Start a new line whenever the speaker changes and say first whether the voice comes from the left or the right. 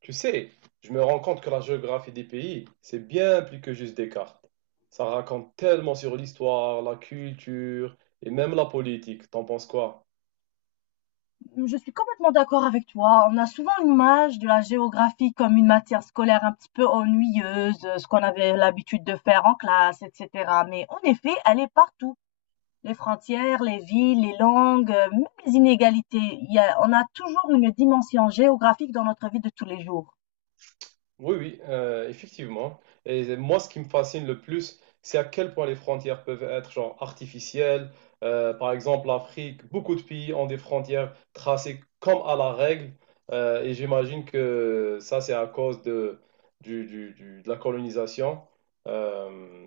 right: Tu sais, je me rends compte que la géographie des pays, c'est bien plus que juste des cartes. Ça raconte tellement sur l'histoire, la culture et même la politique. T'en penses quoi?
left: Je suis complètement d'accord avec toi. On a souvent l'image de la géographie comme une matière scolaire un petit peu ennuyeuse, ce qu'on avait l'habitude de faire en classe, etc. Mais en effet, elle est partout. Les frontières, les villes, les langues, même les inégalités. On a toujours une dimension géographique dans notre vie de tous les jours.
right: Oui, oui, effectivement. Et moi, ce qui me fascine le plus, c'est à quel point les frontières peuvent être genre artificielles. Par exemple, l'Afrique, beaucoup de pays ont des frontières tracées comme à la règle. Et j'imagine que ça, c'est à cause de, du- de la colonisation. Euh,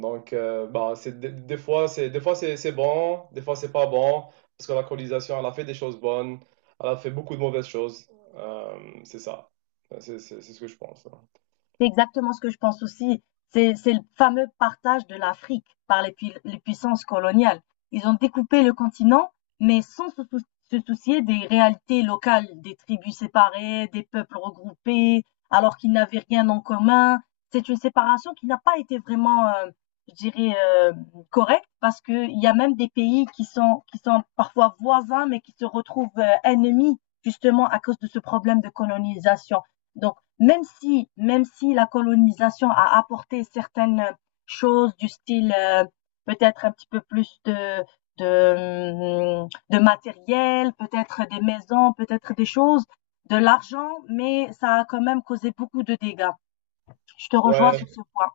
right: Bah, des fois, des fois c'est bon, des fois, c'est pas bon. Parce que la colonisation, elle a fait des choses bonnes, elle a fait beaucoup de mauvaises choses. Euh, c'est ça. C'est ce que je pense, hein.
left: C'est exactement ce que je pense aussi. C'est le fameux partage de l'Afrique par les puissances coloniales. Ils ont découpé le continent, mais sans se, sou- se soucier des réalités locales, des tribus séparées, des peuples regroupés, alors qu'ils n'avaient rien en commun. C'est une séparation qui n'a pas été vraiment, je dirais, correcte, parce qu'il y a même des pays qui sont parfois voisins, mais qui se retrouvent ennemis, justement, à cause de ce problème de colonisation. Donc, même si la colonisation a apporté certaines choses du style, peut-être un petit peu plus de de matériel, peut-être des maisons, peut-être des choses, de l'argent, mais ça a quand même causé beaucoup de dégâts. Je te rejoins sur
right: Ouais,
left: ce point.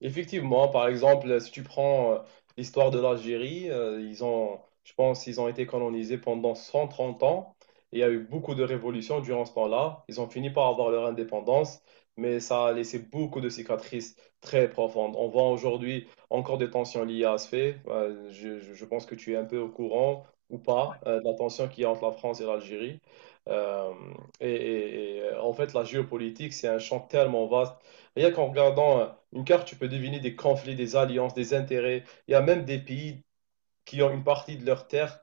right: effectivement, par exemple, si tu prends l'histoire de l'Algérie, je pense, ils ont été colonisés pendant 130 ans. Et il y a eu beaucoup de révolutions durant ce temps-là. Ils ont fini par avoir leur indépendance, mais ça a laissé beaucoup de cicatrices très profondes. On voit aujourd'hui encore des tensions liées à ce fait. Je pense que tu es un peu au courant ou
left: Ouais.
right: pas de la tension qu'il y a entre la France et l'Algérie. Euh, En fait, la géopolitique, c'est un champ tellement vaste. Rien qu'en regardant une carte, tu peux deviner des conflits, des alliances, des intérêts. Il y a même des pays qui ont une partie de leurs terres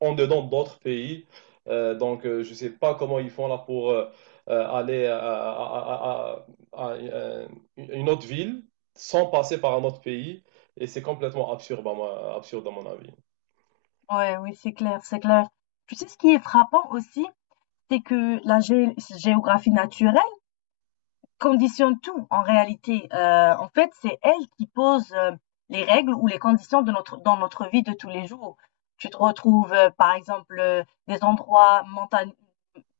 right: en dedans d'autres pays. Je ne sais pas comment ils font là pour aller à une autre ville sans passer par un autre pays. Et c'est complètement absurde à mon avis.
left: Ouais, oui, c'est clair, c'est clair. Tu sais, ce qui est frappant aussi, c'est que la gé géographie naturelle conditionne tout en réalité. En fait, c'est elle qui pose les règles ou les conditions de dans notre vie de tous les jours. Tu te retrouves, par exemple, des endroits montagneux,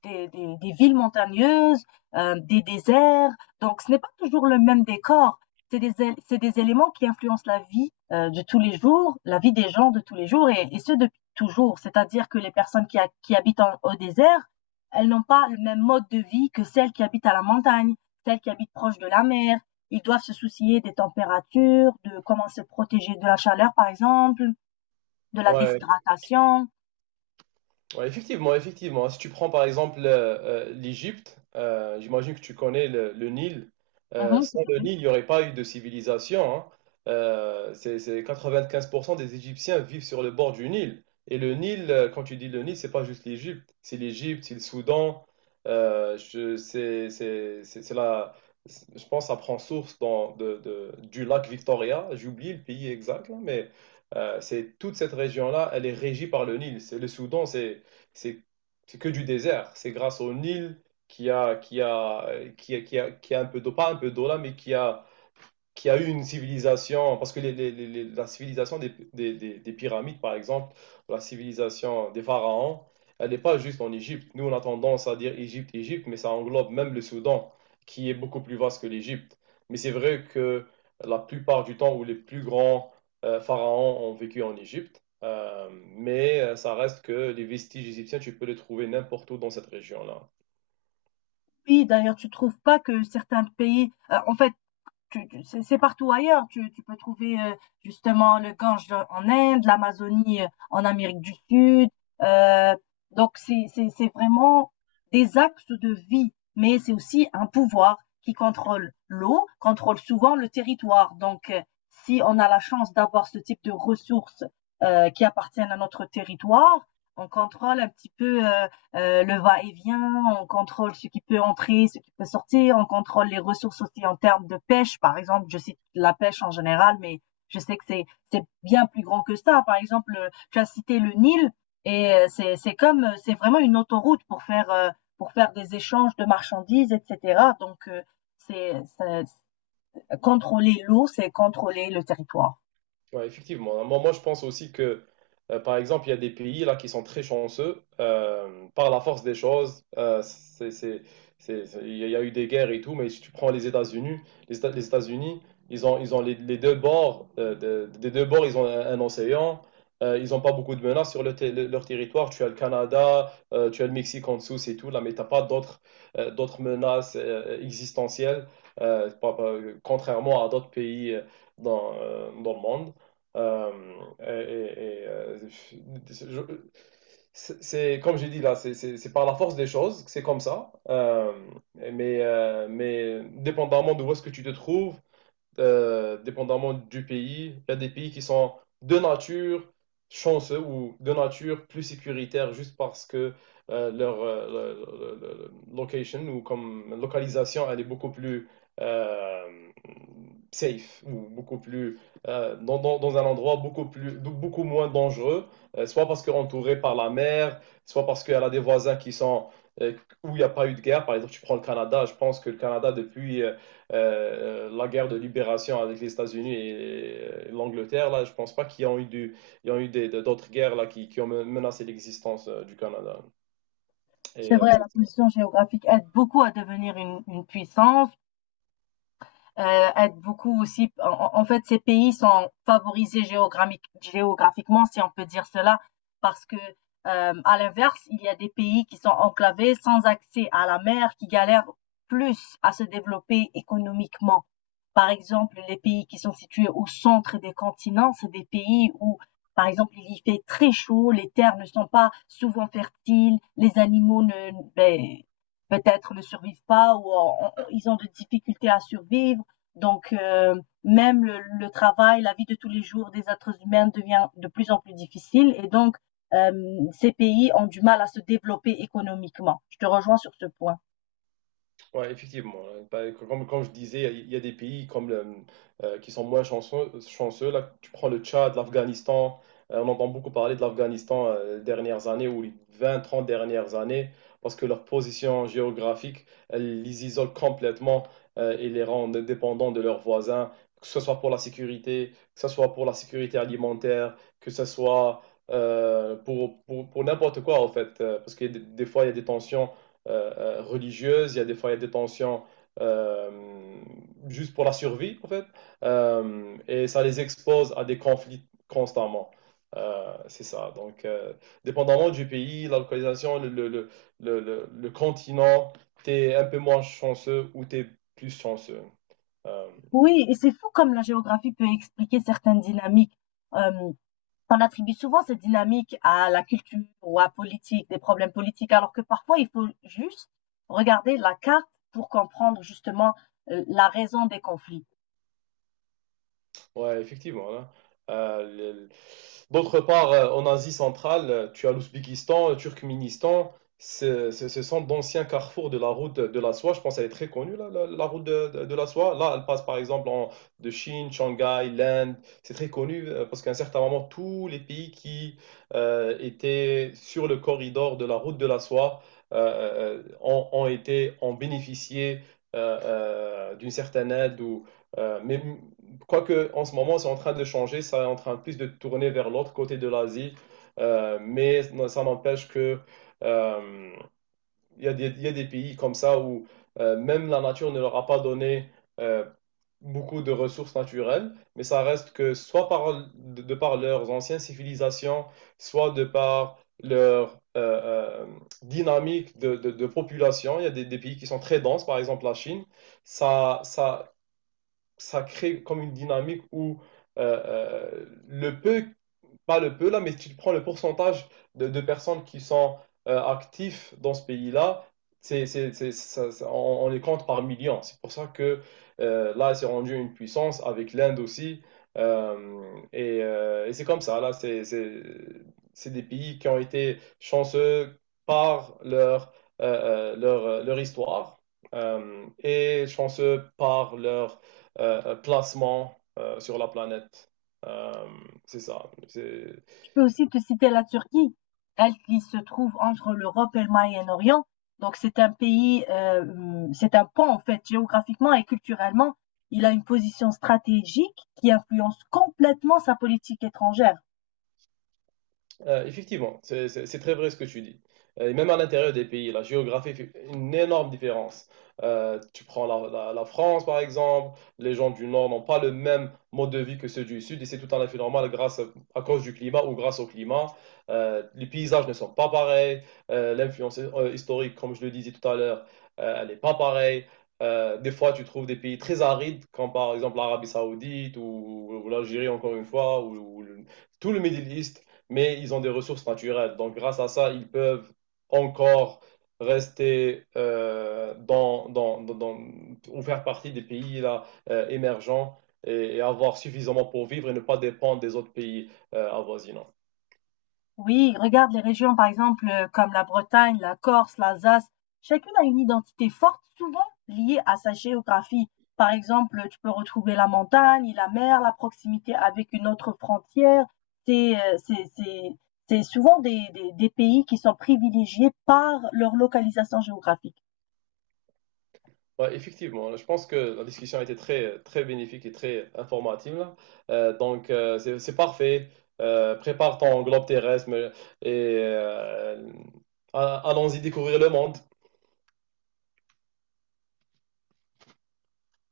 left: des villes montagneuses, des déserts. Donc, ce n'est pas toujours le même décor. C'est des éléments qui influencent la vie de tous les jours, la vie des gens de tous les jours, et ce depuis toujours. C'est-à-dire que les personnes qui habitent au désert, elles n'ont pas le même mode de vie que celles qui habitent à la montagne, celles qui habitent proche de la mer. Ils doivent se soucier des températures, de comment se protéger de la chaleur, par exemple, de la
right: Ouais,
left: déshydratation.
right: ouais, effectivement, effectivement. Si tu prends par exemple l'Égypte, j'imagine que tu connais le Nil.
left: Mhm, tout
right: Sans
left: à
right: le
left: fait.
right: Nil, il n'y aurait pas eu de civilisation, hein. C'est 95% des Égyptiens vivent sur le bord du Nil. Et le Nil, quand tu dis le Nil, c'est pas juste l'Égypte. C'est l'Égypte, c'est le Soudan. Je, c'est la, Je pense que ça prend source du lac Victoria. J'ai oublié le pays exact, là, mais c'est toute cette région-là, elle est régie par le Nil. C'est le Soudan, c'est c'est que du désert. C'est grâce au Nil qui a, qui a, qui a un peu d'eau, pas un peu d'eau là, mais qui a eu une civilisation, parce que la civilisation des pyramides, par exemple, ou la civilisation des pharaons, elle n'est pas juste en Égypte. Nous, on a tendance à dire Égypte, Égypte, mais ça englobe même le Soudan, qui est beaucoup plus vaste que l'Égypte. Mais c'est vrai que la plupart du temps où les plus grands pharaons ont vécu en Égypte, ça reste que les vestiges égyptiens, tu peux les trouver n'importe où dans cette région-là.
left: Oui, d'ailleurs, tu trouves pas que certains pays, en fait, tu c'est partout ailleurs. Tu peux trouver, justement le Gange en Inde, l'Amazonie, en Amérique du Sud, heu, donc c'est c'est vraiment des axes de vie, mais c'est aussi un pouvoir qui contrôle l'eau, contrôle souvent le territoire, donc si on a la chance d'avoir ce type de ressources, qui appartiennent à notre territoire, on contrôle un petit peu, le va-et-vient, on contrôle ce qui peut entrer, ce qui peut sortir, on contrôle les ressources aussi en termes de pêche, par exemple, je cite la pêche en général, mais je sais que c'est bien plus grand que ça. Par exemple, tu as cité le Nil, et c'est comme, c'est vraiment une autoroute pour faire des échanges de marchandises, etc. Donc, c'est, c'est- contrôler l'eau, c'est contrôler le territoire.
right: Ouais, effectivement. Moi, je pense aussi que, par exemple, il y a des pays là qui sont très chanceux par la force des choses. Il y a eu des guerres et tout, mais si tu prends les États-Unis, les États-Unis, ils ont les deux bords, des deux bords, ils ont un océan. Ils n'ont pas beaucoup de menaces sur leur territoire. Tu as le Canada, tu as le Mexique en dessous, c'est tout. Là, mais t'as pas d'autres d'autres menaces existentielles, contrairement à d'autres pays dans le monde. Euh, et, et, je- c'est comme j'ai dit là, c'est par la force des choses, c'est comme ça. Mais dépendamment de où est-ce que tu te trouves, dépendamment du pays. Il y a des pays qui sont de nature chanceux ou de nature plus sécuritaire juste parce que leur le- location ou comme localisation, elle est beaucoup plus euh, safe ou beaucoup plus dans un endroit beaucoup plus beaucoup moins dangereux, soit parce qu'elle est entourée par la mer, soit parce qu'elle a des voisins qui sont euh, où il n'y a pas eu de guerre. Par exemple, tu prends le Canada, je pense que le Canada depuis la guerre de libération avec les États-Unis et l'Angleterre, là, je pense pas qu'il y a il y a eu d'autres guerres là, qui ont menacé l'existence du Canada.
left: C'est
right: Et
left: vrai, la
right: c'est…
left: position géographique aide beaucoup à devenir une puissance, aide beaucoup aussi. En fait, ces pays sont favorisés géographiquement, si on peut dire cela, parce que, à l'inverse, il y a des pays qui sont enclavés, sans accès à la mer, qui galèrent plus à se développer économiquement. Par exemple, les pays qui sont situés au centre des continents, c'est des pays où, par exemple, il y fait très chaud, les terres ne sont pas souvent fertiles, les animaux ne, ben, peut-être ne survivent pas ou ils ont des difficultés à survivre, donc, même travail, la vie de tous les jours des êtres humains devient de plus en plus difficile et donc, euh, ces pays ont du mal à se développer économiquement. Je te rejoins sur ce point.
right: Ouais, effectivement. Comme je disais, il y a des pays comme qui sont moins chanceux, chanceux. Là, tu prends le Tchad, l'Afghanistan. On entend beaucoup parler de l'Afghanistan les dernières années ou les 20, 30 dernières années parce que leur position géographique, elle les isole complètement et les rend dépendants de leurs voisins, que ce soit pour la sécurité, que ce soit pour la sécurité alimentaire, que ce soit pour n'importe quoi, en fait. Parce que des fois, il y a des tensions religieuses, il y a des fois il y a des tensions euh, juste pour la survie en fait. Et ça les expose à des conflits constamment. C'est ça. Dépendamment du pays, la localisation, le continent, t'es un peu moins chanceux ou t'es plus chanceux. Euh,
left: Oui, et c'est fou comme la géographie peut expliquer certaines dynamiques. Euh, on attribue souvent cette dynamique à la culture ou à la politique, des problèmes politiques, alors que parfois il faut juste regarder la carte pour comprendre justement la raison des conflits.
right: Ouais, effectivement, hein. Euh, le- le- D'autre part, en Asie centrale, tu as l'Ouzbékistan, le Turkménistan. Ce sont d'anciens carrefours de la route de la soie. Je pense qu'elle est très connue, la route de la soie. Là, elle passe par exemple de Chine, Shanghai, l'Inde. C'est très connu parce qu'à un certain moment, tous les pays qui étaient sur le corridor de la route de la soie euh, ont bénéficié d'une certaine aide ou, mais je crois qu'en ce moment, c'est en train de changer, ça est en train plus de tourner vers l'autre côté de l'Asie, mais ça n'empêche que euh, il y a des pays comme ça où même la nature ne leur a pas donné euh, beaucoup de ressources naturelles, mais ça reste que soit par, de par leurs anciennes civilisations, soit de par leur euh, dynamique de population. Il y a des pays qui sont très denses, par exemple la Chine. Ça, ça, Ça crée comme une dynamique où le peu pas le peu là, mais si tu prends le pourcentage de personnes qui sont actifs dans ce pays-là, on les compte par millions. C'est pour ça que là, c'est rendu une puissance avec l'Inde aussi. Euh, et c'est comme ça, c'est des pays qui ont été chanceux par leur, leur histoire et chanceux par leur placement sur la planète. Euh, c'est ça. C'est…
left: Je peux aussi te citer la Turquie, elle qui se trouve entre l'Europe et le Moyen-Orient. Donc c'est un pays, c'est un pont en fait, géographiquement et culturellement. Il a une position stratégique qui influence complètement sa politique étrangère.
right: Effectivement, c'est très vrai ce que tu dis. Et même à l'intérieur des pays, la géographie fait une énorme différence. Tu prends la France, par exemple, les gens du Nord n'ont pas le même mode de vie que ceux du Sud, et c'est tout à fait normal grâce à cause du climat ou grâce au climat. Les paysages ne sont pas pareils. L'influence historique, comme je le disais tout à l'heure, elle n'est pas pareille. Des fois, tu trouves des pays très arides, comme par exemple l'Arabie Saoudite ou l'Algérie, encore une fois, tout le Middle East, mais ils ont des ressources naturelles. Donc, grâce à ça, ils peuvent encore rester ou faire partie des pays là, émergents et avoir suffisamment pour vivre et ne pas dépendre des autres pays avoisinants.
left: Oui, regarde les régions, par exemple, comme la Bretagne, la Corse, l'Alsace. Chacune a une identité forte, souvent liée à sa géographie. Par exemple, tu peux retrouver la montagne, la mer, la proximité avec une autre frontière. C'est, c'est souvent des pays qui sont privilégiés par leur localisation géographique.
right: Ouais, effectivement, je pense que la discussion a été très, très bénéfique et très informative là. C'est parfait. Prépare ton globe et allons-y découvrir le monde.